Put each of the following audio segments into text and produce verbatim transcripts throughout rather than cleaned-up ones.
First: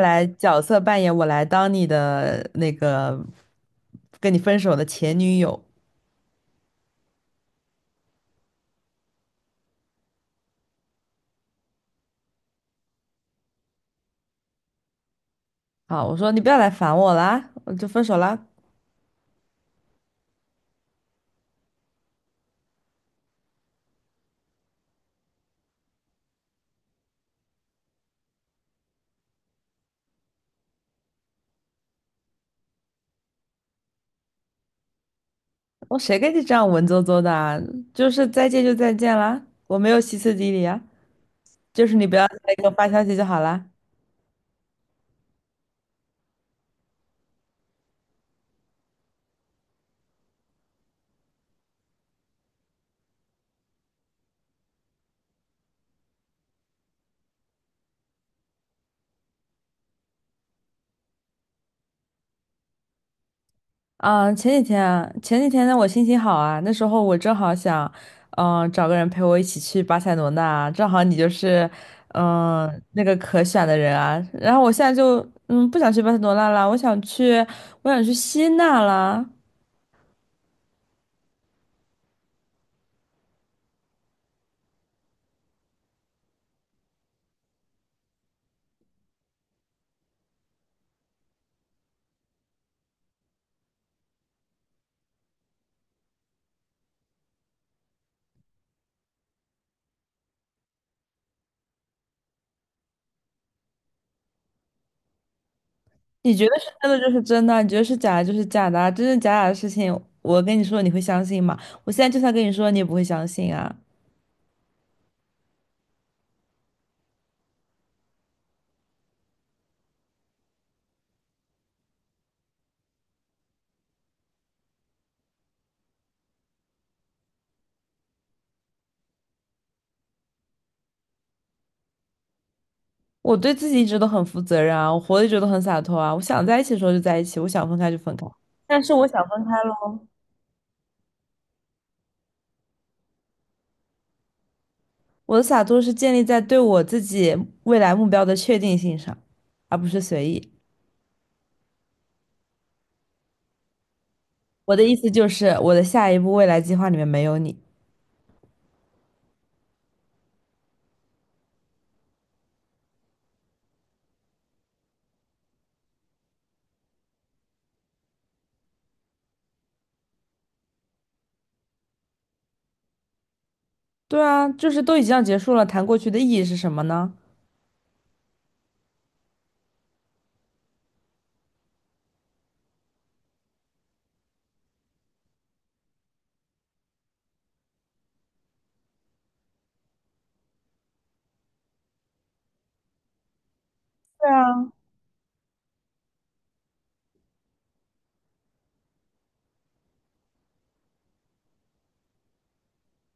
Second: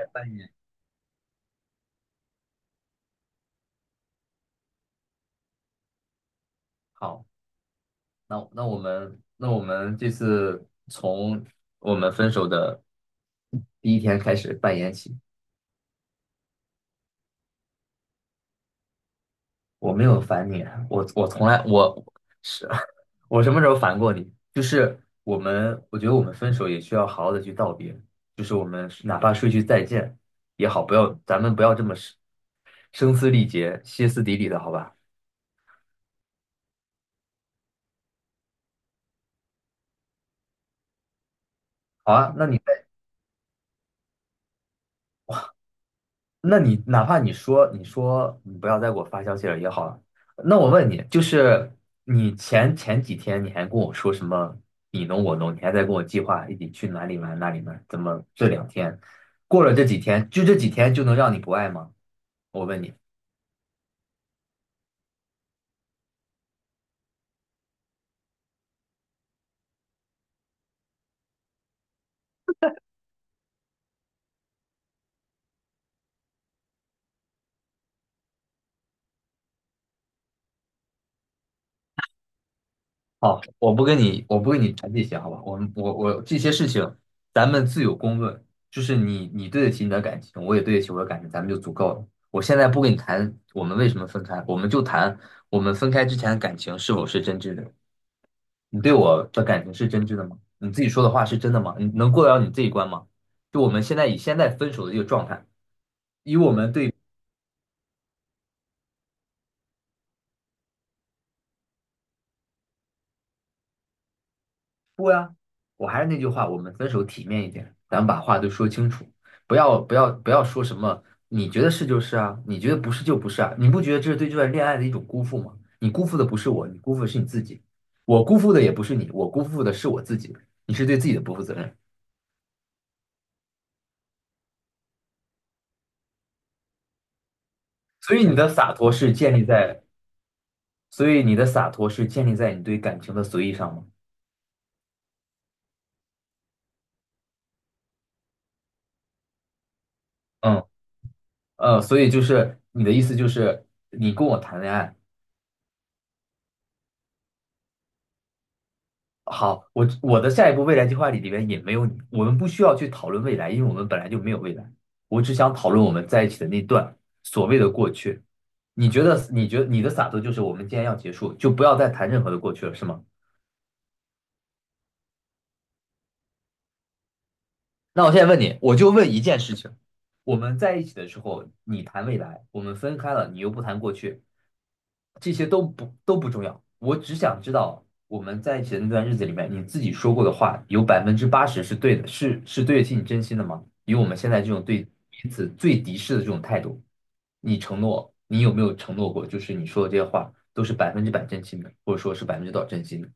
来扮演。角色扮演，我来当你的那个跟你分手的前女友。好，那那我们那我们这次从我们分手的第一天开始扮演起。好，我说你不要来烦我啦，我就分手啦。我没有烦你，我我从来我是 我什么时候烦过你？就是我们，我觉得我们分手也需要好好的去道别，就是我们哪怕说一句再见也好，不要咱们不要这么声声嘶力竭、歇斯底里的，好吧？我谁跟你这样文绉绉的啊？就是再见就再见啦，我没有歇斯底里啊，就是你好不要啊，那再你。给我发消息就好啦。那你哪怕你说你说你不要再给我发消息了也好了，那我问你，就是你前前几天你还跟我说什么你侬我侬，你还在跟我计划一起去哪里玩哪里玩，怎么这两天过了这几天，就这几天就能让你不爱吗？我问你。啊，前几天啊前几天呢，我心情好啊，那时候我正好想，嗯、找个人陪我一起去巴塞罗那啊，正好你就是，嗯、那个可选的人啊。然后我现在就，嗯，不想去巴塞罗那啦，我想去，我想去希腊啦。好，我不跟你，我不跟你谈这些，好吧？我们我我这些事情，咱们自有公论。就是你你对得起你的感情，我也对得起我的感情，咱们就足够了。我现在不跟你谈我们为什么分开，我们就谈我们分开之前的感情是否是真挚的。你对我的感情是真挚的吗？你自己说的话是真的吗？你能过得了你这一关吗？就我们现在以现在分手的这个状态。你觉得是真的就是真的，你觉得是假的就是假的啊，真真假假的事情，我跟你说你会相信吗？我现在就算跟你说，你也不会相信啊。啊！我还是那句话，我们分手体面一点，咱们把话都说清楚，不要不要不要说什么你觉得是就是啊，你觉得不是就不是啊，你不觉得这是对这段恋爱的一种辜负吗？你辜负的不是我，你辜负的是你自己，我辜负的也不是你，我辜负的是我自己，你是对自己的不负责任。我对自己一直都很负责任啊，我活得一直都很洒脱啊。我想在一起的时候就在一起，我想分开就分所开。以你的洒但脱是我是想建分立开在，喽，所以你的洒脱是建立在你对感情的随意上吗？我的洒脱是建立在对我自己未来目标的确定性上，而不是随意。嗯，呃，所以就是你的意思就是你跟我谈恋我的爱。意思就是，我的下一步未来计划里面没有你。好，我我的下一步未来计划里里边也没有你，我们不需要去讨论未来，因为我们本来就没有未来。我只想讨论我们在一起的那段所谓的过去。你觉得？你觉得你的洒脱就是我们既然要结束，就不要再谈任何的过去了，是吗？对啊，就是都已经要结束了，谈过去的意义是什么呢？那我现在问你，我就问一件事情：我们在一起的时候，你谈未来，我们分开了，你又不谈过去，这些都不都不重要，我只想知道我们在一起的那段日子里面，你自己说过的话有百分之八十是对的，是是对得起你真心的吗？以我们对现在这种啊，对彼此最敌视的这种态度，你承诺，你有没有承诺过，就是你说的这些话都是百分之百真心的，或者说是百分之多少真心的？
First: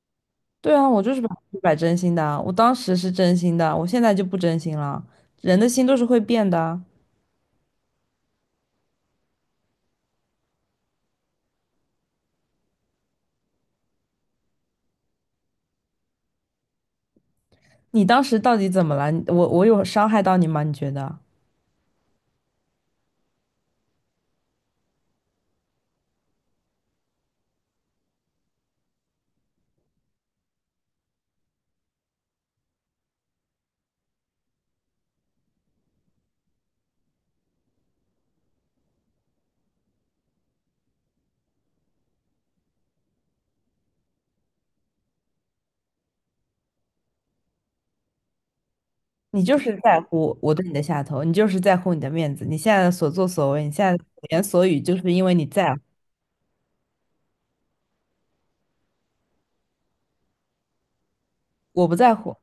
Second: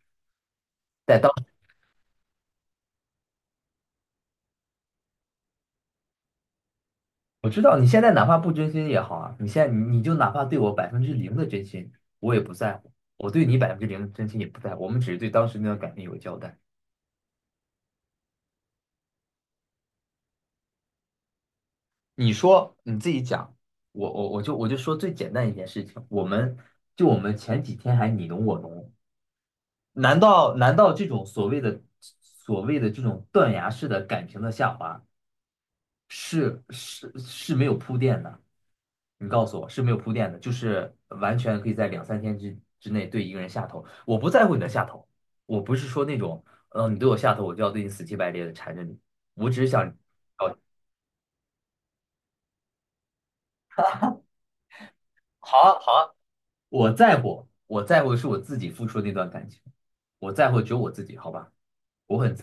对啊，我就是但百当分之百真心的啊，我当时是真心的，我现在就不真心了。人的心都是会变的啊。我知道你现在哪怕不真心也好啊，你现在你你就哪怕对我百分之零的真心，我也不在乎，我对你百分之零的真心也不在乎，我们只是对当时那段感情有个交代。你当时到底怎么了？你我我有伤害到你吗？你觉得？你说你自己讲，我我我就我就说最简单一件事情，我们就我们前几天还你侬我侬，难道难道这种所谓的所谓的这种断崖式的感情的下滑是是是没有铺垫的？你告诉我是没有铺垫的，就是完全可以在两三天之之内对一个人下头。我不在乎你的下头，我不是说那种，呃，你对我下头，我就要对你死乞白赖的缠着你，你我只就是是想，在乎我哦，对你的下头，你就是在乎你的面子，你现在的所作所为，你现在的所言所语，就是因为你好在乎，啊好啊。我在乎，我在乎的是我自己付出的那段感情，我在乎只有我自己，好吧？我不在我乎。很，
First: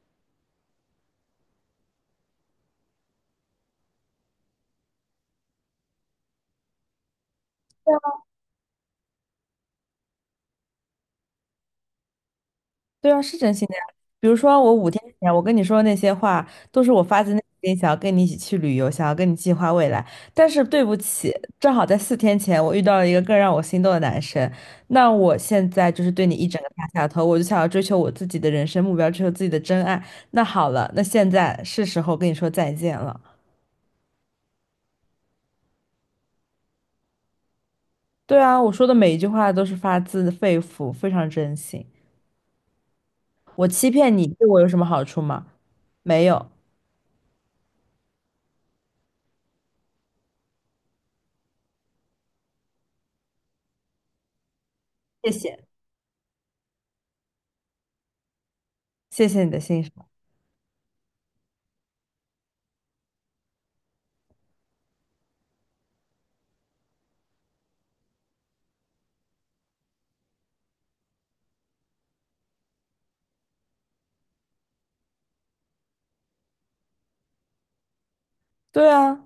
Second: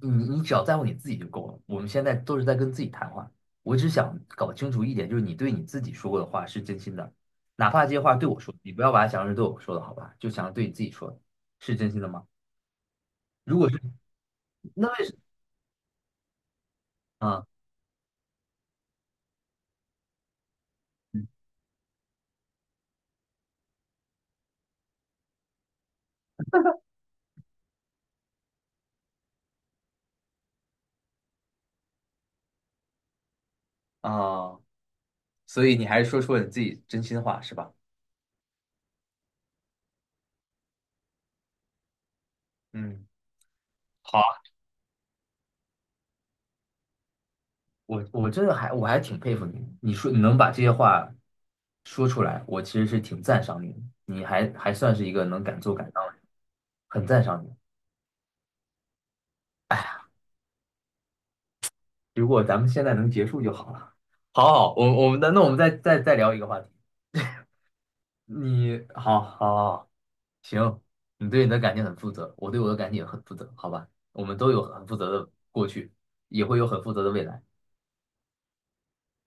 你你只要在乎你自己就够了。我们现在都是在跟自己谈话，我只想搞清楚一点，就是你对你自己说过的话是真心的，哪怕这些话对我说，你不要把它想成是对我说的，好吧？就想着对你自己说的，是真心的吗？对啊，是真如心果的是，呀。比如说，我那五天为什前我跟你说的那些话，都是我发么？自内啊心想要跟你一起去旅游，想要跟你计划未来。但是对不嗯起，正好在四天前我遇到了一个更让我心动的男生，那我现在就是对你一整个大下头，我就想要追求我自己的人生目标，追求自己的真爱。那好了，那现在是时候跟你说再见了。啊，所以你还是说出了你自己真心话，是吧？对啊，我说的每一句话都是发自肺腑，非常真心。嗯。我欺骗好。你，对我有什么好处吗？没有，我我真的还我还挺佩服你，你说你能把这些话说出来，我其实是挺赞赏你的，你还还算是一个谢能敢谢，做敢当的人很赞赏你。谢谢你的哎欣呀，赏。如果咱们现在能结束就好了。好好，我我们的那我们再再再聊一个话题。你好好好，行，你对你的感情很负责，我对我的感情也很负责，好吧？我们都有很负责的过去，也会有很负责的未来。对啊，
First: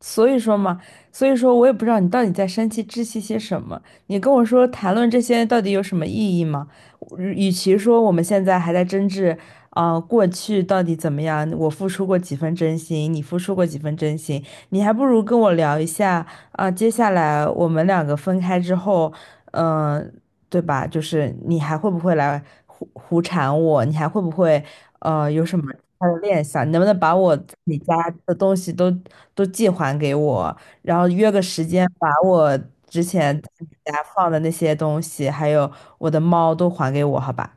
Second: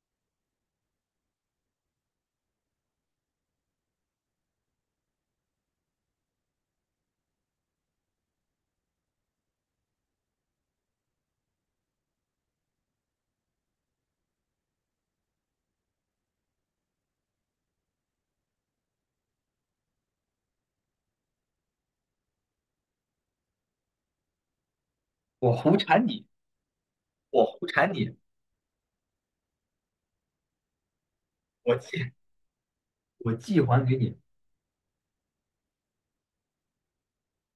所以说嘛，所以说我也不知道你到底在生气窒息些什么。你跟我说谈论这些到底有什么意义吗？我与其说我们现在还在争执，啊、过去到底怎么样，我付出过几分真心，你付出过几分真心，你还不如跟我聊一下啊、接下来我们两个分开之后，嗯、对吧？就是你还会不会来胡胡缠我？你还会不会？呃，有我什么胡他缠的你，念想？你能不能把我我自胡己缠家你，的东西都都寄还给我？然后约个时我间，把借我之我前在寄你还给家你。放的那些东西，还有我的猫都还给我，好吧？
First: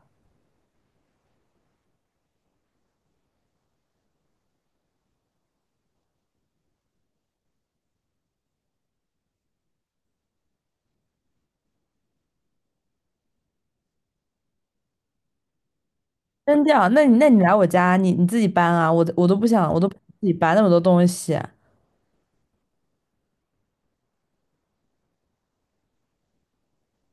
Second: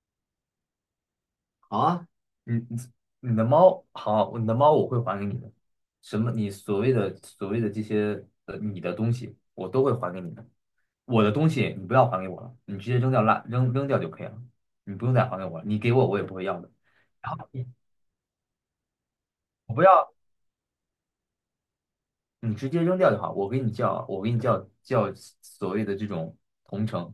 好啊，你你你的猫好啊，你的猫我会还给你的。什么？你所谓的所谓的这些呃，你的东西我都会还给你的。我的东西你不要还给我了，你直接扔掉垃扔扔掉就可以了，你不用再还给我了。你给我我也不会要扔的。掉？那你那然你后来我你家，你你自己搬啊！我我都不想，我我不都不想要，自己搬那么多东西。你直接扔掉就好。我给你叫，我给你叫叫所谓的这种同城，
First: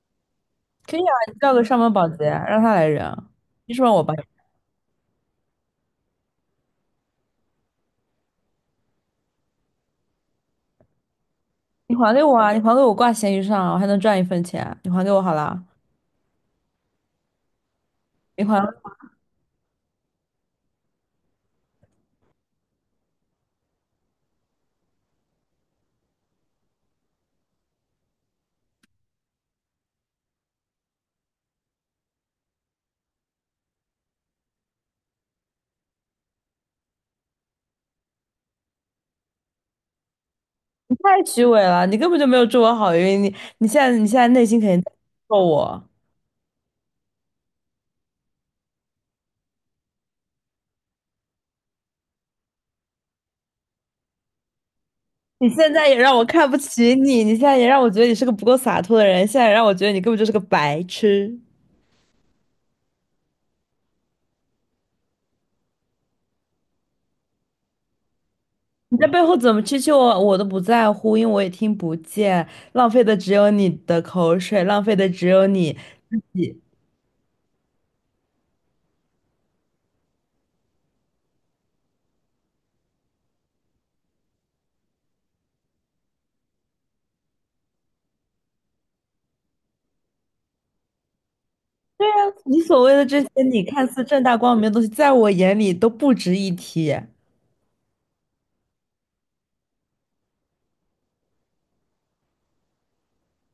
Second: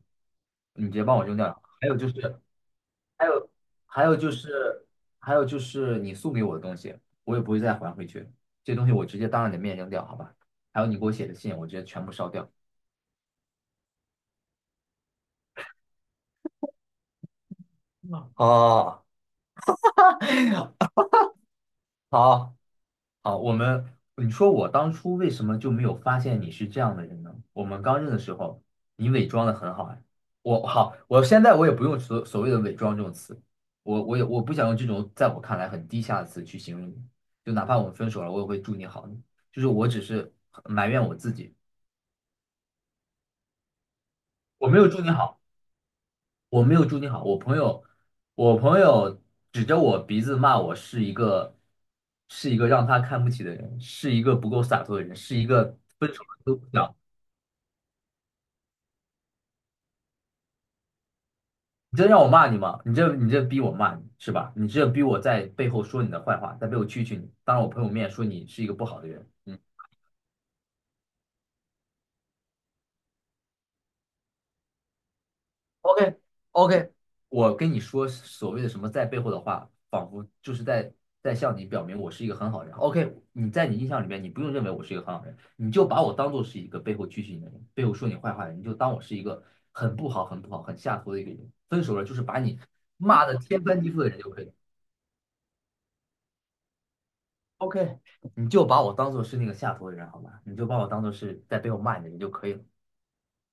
你直可以接啊，帮我扔你掉叫就好。个上还门有保就洁，是。让他来还扔。有你说让我还搬？有就是，还有就是你送给我的东西，我也不会再还回去。这东西我直接当着你的面扔掉，好吧？还有你给我写的信，我直接你全部还给烧我掉。啊！你还给我挂闲鱼上啊，我还能赚一分钱。你还给我好了，你还。哦，好，好，我们，你说我当初为什么就没有发现你是这样的人呢？我们刚认的时候，你伪装的很好哎。我好，我现在我也不用所所谓的伪装这种词，我我也我不想用这种在我看来很低下的词去形容你。就哪怕我们分手了，我也会祝你好。就是我只是埋怨我太自虚己。伪了，你根本就没有祝我好运，你你现在你现在内心肯我没定有在祝你咒好，我，我没有祝你好。我朋友，我朋友指着我鼻子骂我是一个，是一个让他看不起的人，是一个不够洒脱的人，是一你现个在也分让手我了看不都不起讲。你，你现在也让我觉得你是个不够洒脱的人，现在也让我觉得你根本就是个白痴。你这让我骂你吗？你这你这逼我骂你是吧？你这逼我在背后说你的坏话，在背后蛐蛐你，当着我朋友面说你是一个不你好在的背人。后怎嗯 么蛐蛐我，我都不在乎，因为我也听不见，浪费的只有你的口水，浪费的只有你 OK 你 OK，我跟你说所谓的什么在背后的话，仿佛就是在在向你表明我是一个很好的人。OK，你在你印象里面，你不用认为我是一个很好人，你就把我当做是一个背后蛐蛐你的人，背后说你坏话的人，你就当我是一个很不好、很不好、很下头的一个人。分手了对啊，就是把你你所谓的这骂些的你天翻看地覆似的人正就大可以了。光明的东西，在我眼里都不值一提。OK，你就把我当做是那个下头的人好吧，你就把我当做是在背后骂你的人就可以了，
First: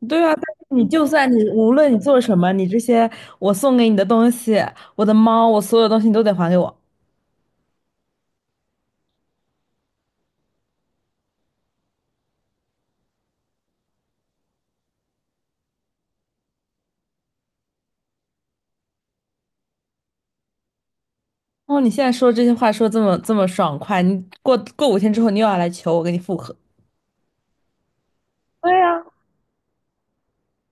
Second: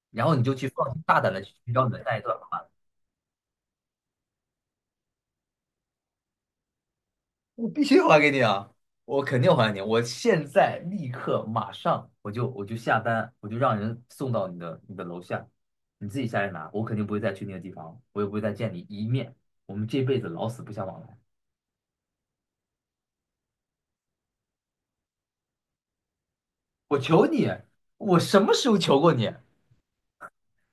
对然啊，后但你就是去你放心就大算胆的你去无寻找你论你的下做一段什么，你吧。这些我送给你的东西，我的猫，我所有东西你都得还给我。我必须还给你啊！我肯定还你！我现在立刻马上我就我就下单，我就让人送到你的你的楼下，你自己下来拿。我肯定不会再去那个地方，我也不会再见你一面。我们这辈子老死不相往来。哦，你现在说这些话说这么这么爽快，你过过五天之后你又要来求我跟你复合。我求你，我什么时对候求呀，过你？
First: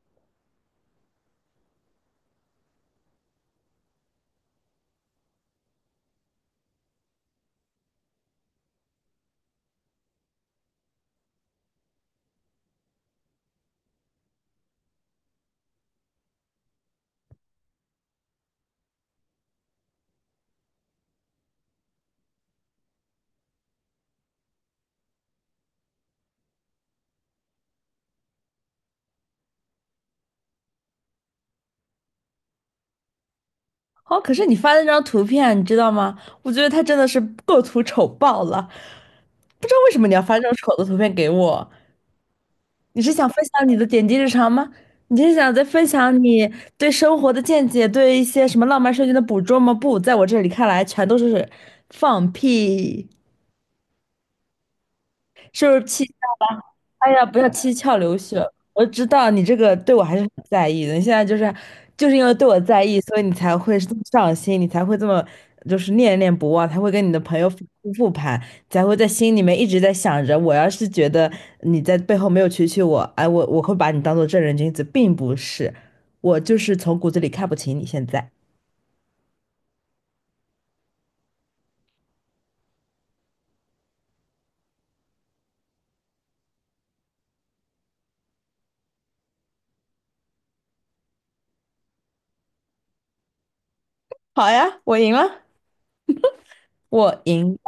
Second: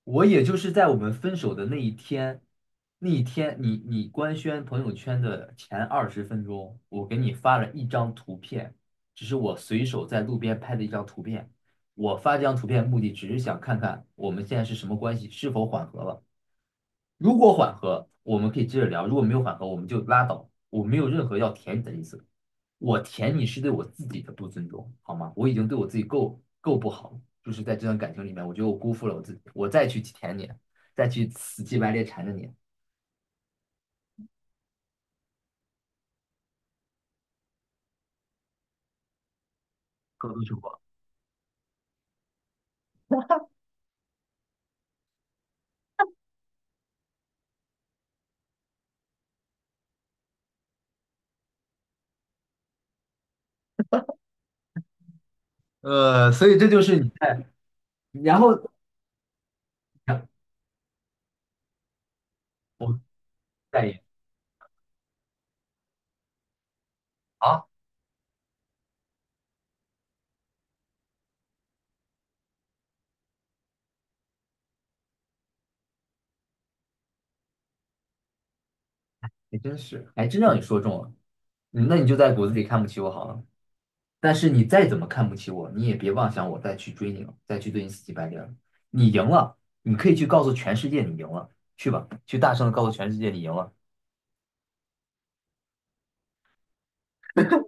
我也就是在我们分手的那一天，那一天你你官宣朋友圈的前二十分钟，我给你发了一张图片，只是我随手在路边拍的一张图片。我发这张图片目的只是想看看我们现在是什么关系，是否缓和了。如果缓和，我们可以接着聊；如果没有缓和，我们就拉倒。我没有任何要舔你的意思，我舔你是对我自己的不尊重，好吗？我已经对我自己够够不好了，就是在这段感情里面，我觉得我辜负了我自己，我再去舔你，再去死乞白赖缠着你，好，可是你发的那张图片，你知道吗？我觉得他真的是构图丑爆了，不知道为什么你要够发这种不丑够？的图片给我。你是想分享你的点滴日常吗？你是想再分享你对生活的见解，对一些什么浪漫瞬间的捕捉吗？不，在我这里看来，全都是放屁。是不是气窍呃，所以了？这就是你哎呀，不在，要七窍流然血！后我知道你这个对我还是很在意的。你现在就是就是因为对我在意，我所以你才会再这一么上心，你才会这么就是念念不忘，才会跟你的朋友反好。复复盘，才会在心里面一直在想着，我要是觉得你在背后没有蛐蛐我，哎，我我会把你当做正人君子，并不是，我就是从骨子里看不起你。现在也真是，还真让你说中了，嗯那你就在骨子里看不起我好了。但是你再怎么看不起我，你也别妄想我再去追你了，再去对你死乞白赖了。你赢了，你可以去告诉全世界你赢了，去吧，去大声的告诉全世界你赢了。好呀，我赢了，我赢。